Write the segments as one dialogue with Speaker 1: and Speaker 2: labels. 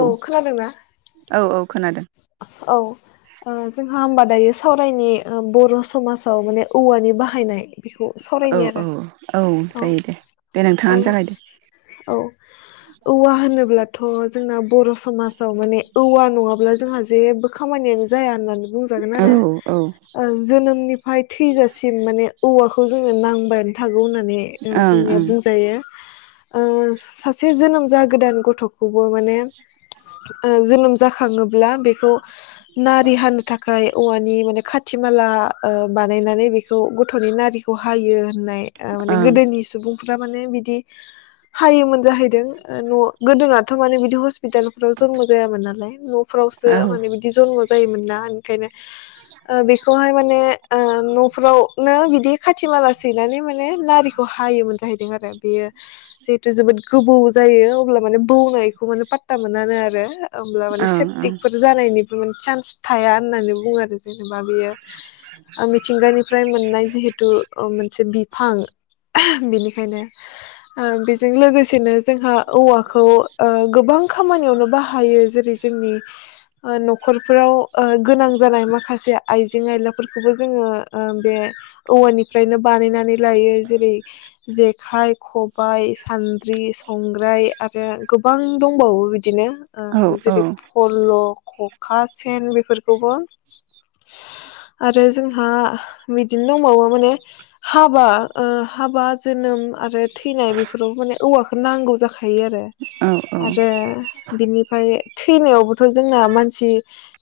Speaker 1: औ खोनादोंना
Speaker 2: औ औ खोनादों
Speaker 1: औ ओ जों होमबा दायो सावरायनि ओ बर' समाजाव माने औवानि बाहायनाय बेखौ
Speaker 2: औ
Speaker 1: सावरायनि
Speaker 2: औ
Speaker 1: आरो औ
Speaker 2: जायो दे दे
Speaker 1: औ
Speaker 2: नोंथाङानो जागायदो
Speaker 1: औ औवा होनोब्लाथ' जोंना बर' समाजाव माने औवा नङाब्ला जोंहा जेबो खामानियानो जाया होननानै बुंजागोन आरो
Speaker 2: औ
Speaker 1: ओ जोनोमनि फाय थैजासिम माने औवाखौ जोंनो नांबायानो थागौ होननानै जोङो
Speaker 2: ओं ओं
Speaker 1: जोंनिया बुंजायो ओ सासे जोनोम जागोदान गथ' खौबो माने ओ जोनोम जाखाङोब्ला बे खौ नारि हानो थाखाय औवानि माने खाथि माला ओ बानायनानै बेखौ गथ'नि नारिखौ हायो नाय माने गोदोनि सुबुं फोरा माने बिदि हायोमोन जाहै दो ओ न' गोदोनाथ' माने बिदि हस्पितालफोराव जन्म जायामोन नालाय न'फ्रावस ओ
Speaker 2: ओं औ ओं
Speaker 1: माने बिदि जनम' जायोमोन ना ओंखायनो ओ बेखौहाय माने ओ न'फ्रावनो बिदि खाथिमाला सैनानै माने नारिखो हायोमोन जाहैदों आरो बेयो जेहेतु जोबोद गोबोव जा बेयो अब्ला माने बौनायखौ माने पात ता मोनानो आरो होमब्ला माने सेप
Speaker 2: ओं
Speaker 1: तेकफोर जानायनिबो मोनसे चान्स थाया होननानै बुङो आरो जेनेबा बेयो ओ मिथिंगानिफ्राय मोननाय जिहेतु मोनसे बिफां बेनिखायनो ओं बेजों लोगोसेनो जोंहा औवाखौ ओ गोबां खामानियावनो बाहायो जेरै जोंनि ओ न'खरफोराव ओ गोनां जानाय माखासे आइजें आयलाफोरखौबो जोङो बे औवानिफ्रायनो बानायनानै लायो जेरै जेखाइ खबायाइ सान्द्रि संग्राय आरो गोबां दंबावो बिदिनो
Speaker 2: औ
Speaker 1: ओ जेरै लखखा सेन बेफोरखौबो आरो जोंहा बिदिनो दंबावो माने हाबा हाबा जोनोम आरो। थैनाय बेफोराव माने औवाखौ नांगौ जाखो थायो आरो
Speaker 2: औ
Speaker 1: आरो
Speaker 2: औ
Speaker 1: बिनिफ्राय थैनायाव थ' जोंना मानसि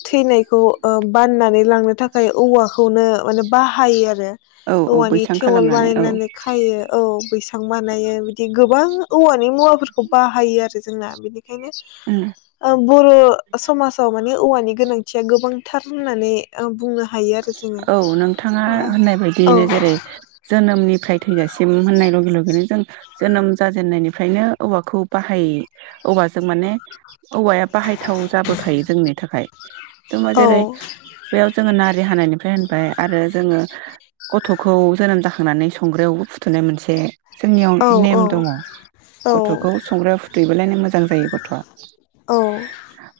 Speaker 1: थैनायखौ ओ बाननानानै लांनो थाखाय औवाखौनो माने बाहायो आरो
Speaker 2: औ औ
Speaker 1: औवानि
Speaker 2: बैसां
Speaker 1: थेवल
Speaker 2: खालामनानै औ
Speaker 1: बानायनानै खायो औ बैसां बानायो बिदि गोबां औवानि मुवाफोरखौ खौ बाहायो आरो जोंना बेनि नो बर'। समाजाव माने औवानि गोनांथिया गोबांथार होननानै आ बुंनो ह
Speaker 2: औ नोंथाङा होननाय
Speaker 1: औ
Speaker 2: बायदियैनो जेरै जोनोमनि जोनोमनिफ्राय थैजासिम होननाय लगे लगेनो जों जोनोम जाजेननायनिफ्रायनो औवाखौ बाहायो औवाजों माने औवाया बाहायथाव जाबोखायो जोंनि थाखाय जोंङो
Speaker 1: औ
Speaker 2: जेरै बेयाव जोङो ना। नारि हानायनिफ्राय होनबाय आरो जोङो गथ'खौ जोनोम जाखांनानै संग्रायावबो फुथुनाय मोनसे जोंनियाव
Speaker 1: औ
Speaker 2: नेम दङ
Speaker 1: औ
Speaker 2: गथ'खौ संग्राया फुथुयोबालायनो मोजां मोजां जायो गथ'आ।
Speaker 1: औ।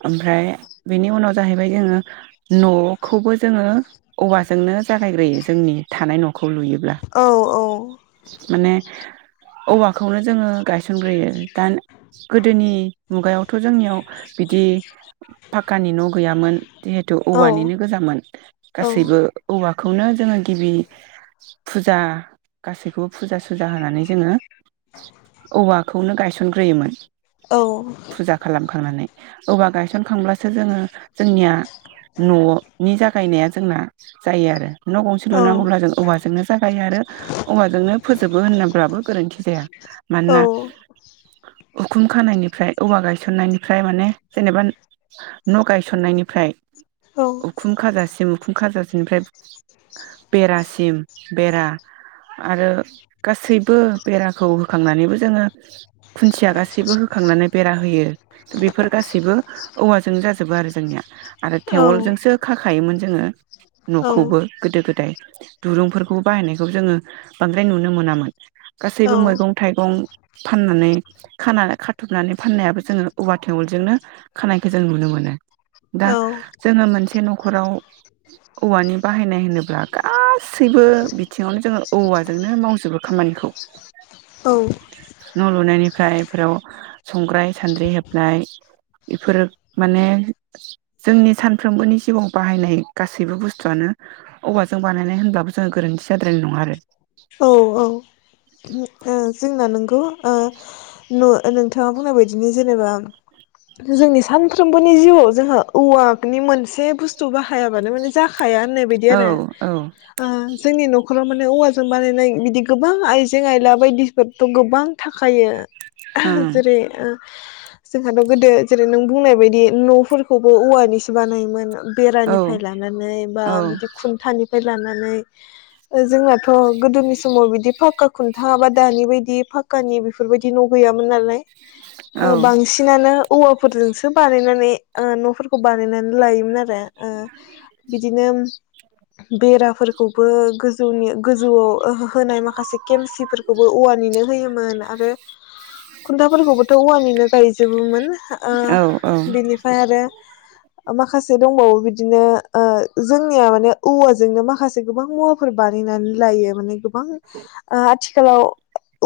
Speaker 2: ओमफ्राय बेनि उनाव जाहैबाय जोङो न'खौबो जोङो औवाजोंनो जागायग्रोयो जोंनि थानाय न'खर न'खौ लुयोब्ला माने औवाखौनो जोङो गाय थिसनग्रोयो दा गोदोनि मुगायाव ' जोंनियाव बिदि फाकानि न'। गैयामोन जिहेथु
Speaker 1: औ
Speaker 2: औवानिनो गोजामोन गासैबो औ। औवाखौनो जोङो गिबि फुजा गासैखौबो फुजा सुजा होनानै जोङो औवाखौनो गायसन सनग्रायोमोन फुजा खालामखांनानै औवा गायसनखांब्लासो जोंङो जोंनिया न'नि जा गायनाया जोंना जायो आरो। न' गंसे
Speaker 1: औ
Speaker 2: लुनांगौब्ला जों औवाजोंनो जागायो आरो औवाजोंनो फोजोबो होनब्लाबो गोरोन्थि जाया।
Speaker 1: औ
Speaker 2: मानोना उखुम खानायनिफ्राय औवा गायसननायनिफ्राय माने जेनेबा न' गायस'ननायनिफ्राय उखुम खाजा सिम उखुम खाजासेनिफ्राय बेरासिम बेरा आरो गासैबो बेराखौ होखांनानैबो जोङो खुनथिया गासैबो होखांनानै बेरा होयो बेफोर गासैबो औवाजों जाजोबो आरो जोंनिया आरो थेवलजोंसो खाखायोमोन जोङो
Speaker 1: औ
Speaker 2: न'खौबो गोदो गोदाय। दुरुंफोरखौ बाहायनायखौ जोङो बांद्राय नुनो मोनामोन।
Speaker 1: औ
Speaker 2: गासैबो मैगं थाइगं फाननानै खाना खाथुमनानै फाननायाबो जोङो औवा थेवोलजोंनो खानायखौ जों नुनो मोनो। दा जोङो मोनसे न'ख ख'राव औवानि बाहायनाय होनोब्ला गा सैबो बिथिङावनो जोङो औवाजोंनो मावजोबो खामानिखौ
Speaker 1: औ
Speaker 2: न' लुनायनिफ्राय फोराव संग्राय सान्द्रि हेबनाय बेफोरो माने जोंनि सानफ्रोमबोनि जिउआव बाहायनाय गासैबो बुस्थुआनो औवाजों बानायनाय होनब्लाबो जोङो गोरोन्थि जाद्रायनाय नङा आरो।
Speaker 1: औ औ। [unintelligible] जोंना नोंगौ ओ नो-नोंथाङा बुंनाय बायदिनो जेनेबा जोंनि सानफ्रोमबोनि जिउआव जोंहा औवानि मोनसे बुस्थु बाहायाबानो माने जा खाया होननाय बिदि आरो
Speaker 2: औ औ ओं
Speaker 1: ओ जोंनि नखरा माने औवा जों बानायनाय बिदि गोबां आइजें आयला बायदिफोरथ' गोबां थाखायो जेरै ओ जोंहाथ' गोदो जेरै नों बुंनाय बायदि न'फोरखौबो औवानिसो बानायोमोन।
Speaker 2: औ
Speaker 1: बेरानिफ्राय लानानै बा बिदि खुन्थानिफाय लानानै ओ जोंहा गोदोनि समाव बिदि फाक्का खुन्था बा दानि बायदि फाक्कानि बेफोरबायदि न' गैयामोन नालाय ओ बांसिनानो औवाफोरजोंसो बानायनानै ओ न'फोरखौ बानायनानै लायोमोन आरो। ओ बिदिनो बेराफोरखौबो गोजौनि जौआव होनाय माखासे केमसिफोरखौबो औवानिनो होयोमोन आरो खुथाफोरखौबोथ' औवानिनो गायजोबोन ओ
Speaker 2: औ औ
Speaker 1: बेनिफाय आरो ओ माखासे दंबावो बिदिनो ओ जोंनिया माने औवाजोंनो माखासे गोबां मुवाफोर बानाय लायो माने गोबां ओ आथि आथिखालाव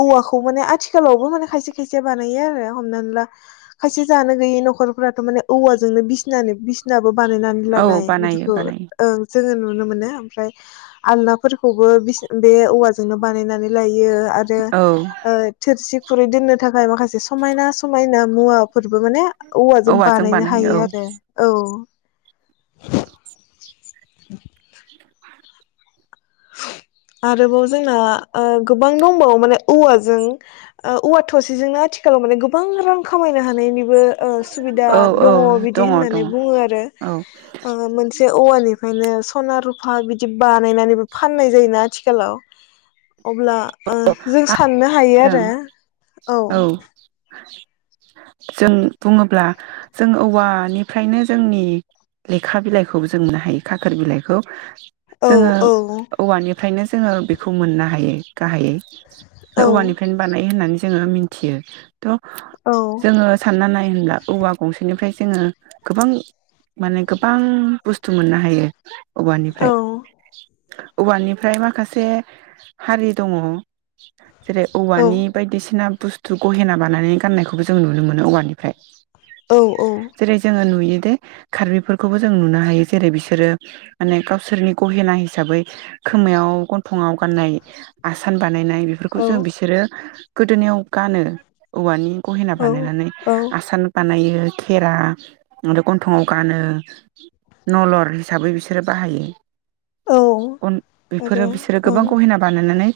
Speaker 1: औवाखौ माने आथिखालावबो माने खायसे खायसे बानायो आरो हमनानै ला खायसे जानो गैयै न'खरफोराथ' माने औवाजोंनो बिसि बिसिना बानायनानै
Speaker 2: औ
Speaker 1: लानाय
Speaker 2: बानायो
Speaker 1: बिदिखौ
Speaker 2: बानायो
Speaker 1: ओ जोङो नुनो मोनो ओमफ्राय आलनाफोरखौ बो बिसिनि बे औवाजोंनो बानायनानै लायो आरो
Speaker 2: औ
Speaker 1: ओ थोरसि खुरै दोननो थाखाय माखासे समायना समायना मुवा फोरबो माने औवाजों बानायनो हायो आरो औ
Speaker 2: [inaudible]
Speaker 1: [unintelligible] आरोबाव जोंना ओ गोबां दंबावो माने औवाजों ओ औवा थसेजोंनो आथिखालाव माने गोबां रां खामायनो हानायनि ओ सुबिदा
Speaker 2: औ औ
Speaker 1: दङ बिदि
Speaker 2: दङ औ मा
Speaker 1: होननानै
Speaker 2: होनदों
Speaker 1: बुङो आरो ओ मोनसे औवानिफ्रायनो सना रुफा हा बिदि बानायनानै फाननाय जायोना आथिखालाव अब्ला ओ जों साननो हायो
Speaker 2: ओं
Speaker 1: आरो
Speaker 2: औ जों बुङोब्ला जों औवानिफ्रायनो जोंनि लेखा बिलाइखौबो जों मोननो हायो खाखोर बिलाइखौ
Speaker 1: औ
Speaker 2: जोङो
Speaker 1: औ
Speaker 2: औवानिफ्रायनो ज जोङो बेखौ मोननो हायो गाहायै
Speaker 1: औ
Speaker 2: औवानिफ्रायनो बानायो होननानै जोङो मिथियो थ'
Speaker 1: औ
Speaker 2: जोङो सानना नाय होनब्ला औवा गंसेनिफ्राय जोङो गोबां माने गोबां बुस्थु मोननो हायो औवानिफ्राय औवानिफ्राय माखासे हारि दङ जेरै
Speaker 1: औ
Speaker 2: औवानि बायदिसिना बुस्थु गहेना बानायानानै गाननायखौबो जों नुनो मोनो औवानिफ्राय
Speaker 1: औ औ
Speaker 2: जेरै जोङो नुयो जे खार्बिफोरखौबो जों नुनो हायो जेरै- बिसोरो माने गावसोरनि गहेना हिसाबै खोमायाव गन्थंआव गाननाय आसान बानायनाय खौ
Speaker 1: औ
Speaker 2: जों बिसोरो गोदोनायाव गानो औवानि गहेना
Speaker 1: औ
Speaker 2: बानायनानै आसान बानायो खेरा आरो गन्थंआव गानो नलर हिसाबै बिसोरो बाहायो
Speaker 1: औ
Speaker 2: गन बेफोरो
Speaker 1: आरो
Speaker 2: बिसोरो गोबां
Speaker 1: ओं
Speaker 2: गहेना बानायनानै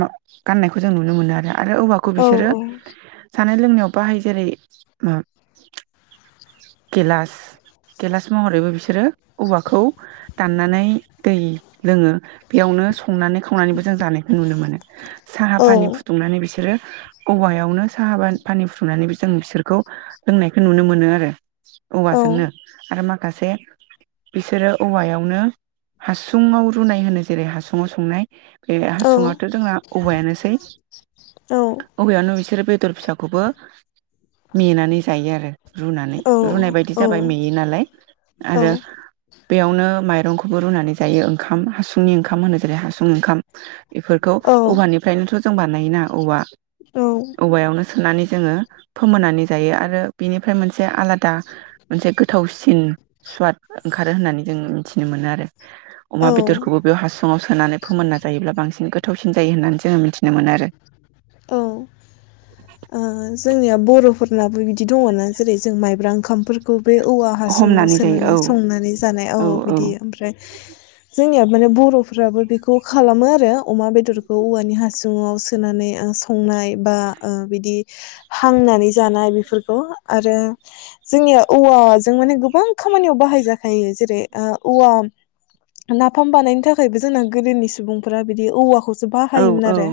Speaker 2: मा गाननायखौ जों नुनो मोनो आरो आरो औवाखौ
Speaker 1: औ
Speaker 2: बिसोरो जानाय लोंनायाव बाहायो जेरै- ओम गेलास गेलास महरैबो बिसोरो औवाखौ दाननानै दै लोङो बेयावनो संनानै खावनानैबो जों जानायखौ नुनो मोनो। साहा
Speaker 1: औ
Speaker 2: फानि फुदुंनानै बिसोरो औवायावनो साहा बा फानि फुथुंनानैबो जों बिसोरखौ लोंनायखौ नुनो मोनो आरो। औवाजोंनो आरो माखासे बिसोरो औवायावनो हासुङाव रुनाय होनो जेरै हासुुंआव संनाय बे
Speaker 1: औ
Speaker 2: हासुङाथ जोंना औवायानोसै
Speaker 1: औ
Speaker 2: औवायावनो बिसोर बेदर फिसाखौबो मेनानै जायो आरो। रुनानै
Speaker 1: औ
Speaker 2: रुनाय बायदि जाबाय मेयो नालाय
Speaker 1: औ औ
Speaker 2: आरो बेयावनो माइरंखौबो रुनानै जायो ओंखाम हासुंनि ओंखाम होनो जेरै हासुं ओंखाम इफोर
Speaker 1: औ
Speaker 2: औवानिफ्रायनोथ जों बानायोना औवा औवायावनो सोनानै जोङो फोमोनानै जायो आरो बेनिफ्राय मोनसे आलादा मोनसे गोथावसिन सुवाद ओंखारो होननानै जों मिथिनो मोनो आरो। अमा बेदरखौबो बेयाव हासुङाव सोनानै फोमोनना जायोब्ला बांसिन गो थावसिन जायो होननानै जोङो मिथिनो मोनोआरो।
Speaker 1: औ ओ जोंनिया बरफोरनाबो बिदि दङ ना जेरै जों माइब्रा ओंखामफोरखौ बे औवा हासुङाव
Speaker 2: हमनानै जायो
Speaker 1: सोनानै
Speaker 2: औ
Speaker 1: संनानै जानाय। औ बिदि आमफ्राय जोंनिया माने बर'फ्राबो बेखौ खालामो आरो अमा बेदरखौ औवानि हासुङाव सोनानै ओ संनाय बा ओ बिदि हांनानै जानाय बेफोरखौ आरो जोंनिया औवाजों माने गोबां खामानियाव बाहायजाखायो जेरै- ओ औवा नाफाम बानायनो थाखायबो जोंना गोदोनि सुबुंफोरा बिदि औवाखौ जे
Speaker 2: औ
Speaker 1: बाहायोमोन आरो।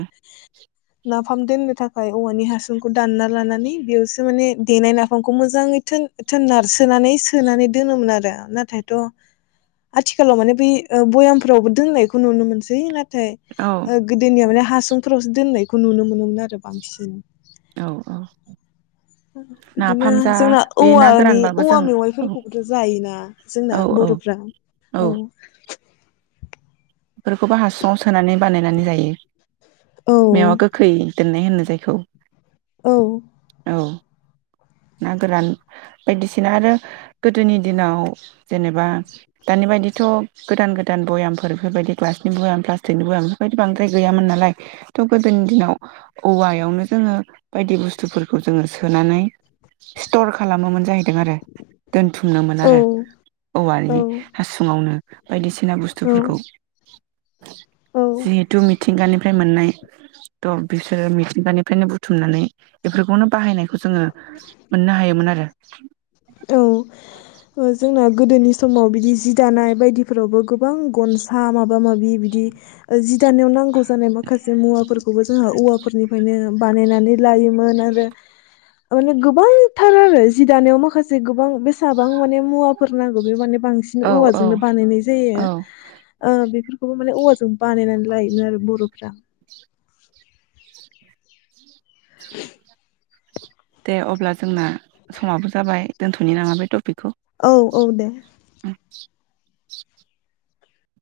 Speaker 1: नाफाम दोननो थाखाय औवानि हासुंखौ दानना लानानै बेयावसो माने देनाय नाफामखौ मोजाङै थोन थोन नारसोनानै सोनानै दोनोमोन आरो नाथायथ आथिखालाव माने बै बयामफ्रावबो दोननायखौ नुनो मोनसै नाथ थाय
Speaker 2: औ
Speaker 1: ओ गोदोनिया माने हा सुंफोरावसो दोननाय खौ नुनो मोनोमोन आरो बांसिन
Speaker 2: औ औ
Speaker 1: बिदिनो
Speaker 2: नाफाम जा
Speaker 1: जोंना
Speaker 2: बे ना
Speaker 1: औवानि
Speaker 2: गोरानबाबो
Speaker 1: औवा
Speaker 2: जों औ
Speaker 1: मेवाइफोरखौबोथ जायोना जोंना
Speaker 2: औ औ
Speaker 1: बरफ्रा औ
Speaker 2: बेफोरखौबो हासु सुंआव सोनानै बानायनानै जायो
Speaker 1: औ
Speaker 2: मेवा गोखै दोननाय होनो जायखौ
Speaker 1: औ
Speaker 2: औ ना गोरान बायदिसिना आरो गोदोनि दिनाव जेनेबा दानि बायदिथ गोदान गोदान भयामफोर बेफोरबायदि ग्लासनि भयाम प्लास्टिकनि बयाम बेफोरबायदि बांद्राय गैयामोन नालाय थ गोदोनि दिनाव औवायावनो जोङो बायदि बुस्थुफोरखौ जोङो सोनानै स्टर खालामोमोन जाहै दों आरो दोनथुमोमोन
Speaker 1: औ
Speaker 2: आरो औवानि हासुङावनो बायदिसि सिना
Speaker 1: औ
Speaker 2: बुस्थुफोरखौ
Speaker 1: औ
Speaker 2: जिहेथु मिथिंगानिफ्राय मोननाय थ' बिसोरो मिथिंगानिफ्रायनो बुथुमनानै बेफोरखौनो बाहायनाय खौ जोङो मोननो हायोमोन आरो
Speaker 1: औ जोंना गोदोनि समाव बिदि जि दानाय बायदिफोरावबो गोबां गनसा माबा माबा माबि बिदि जि दानायाव नांगौ जानाय माखासे मुवाफोरखौबो जोंहा औवाफोरनिफ्रायनो बानायनानै लायोमोन आरो अ लोगोब बांथार आरो जि दानायाव माखासे गोब बां बेसाबां माने मुवाफोर नांगौ बे माने बांसिन
Speaker 2: औ औ
Speaker 1: औवाजोंनो बानायनाय जायो
Speaker 2: औ
Speaker 1: ओ बेफोरखौबो माने औवाजों बानायनानै लायोमोन आरो बर'फ्रा [inaudible]
Speaker 2: दे अब्ला जोंना समाबो जाबाय दोनथ'नि नामा बे टपिक
Speaker 1: औ औ दे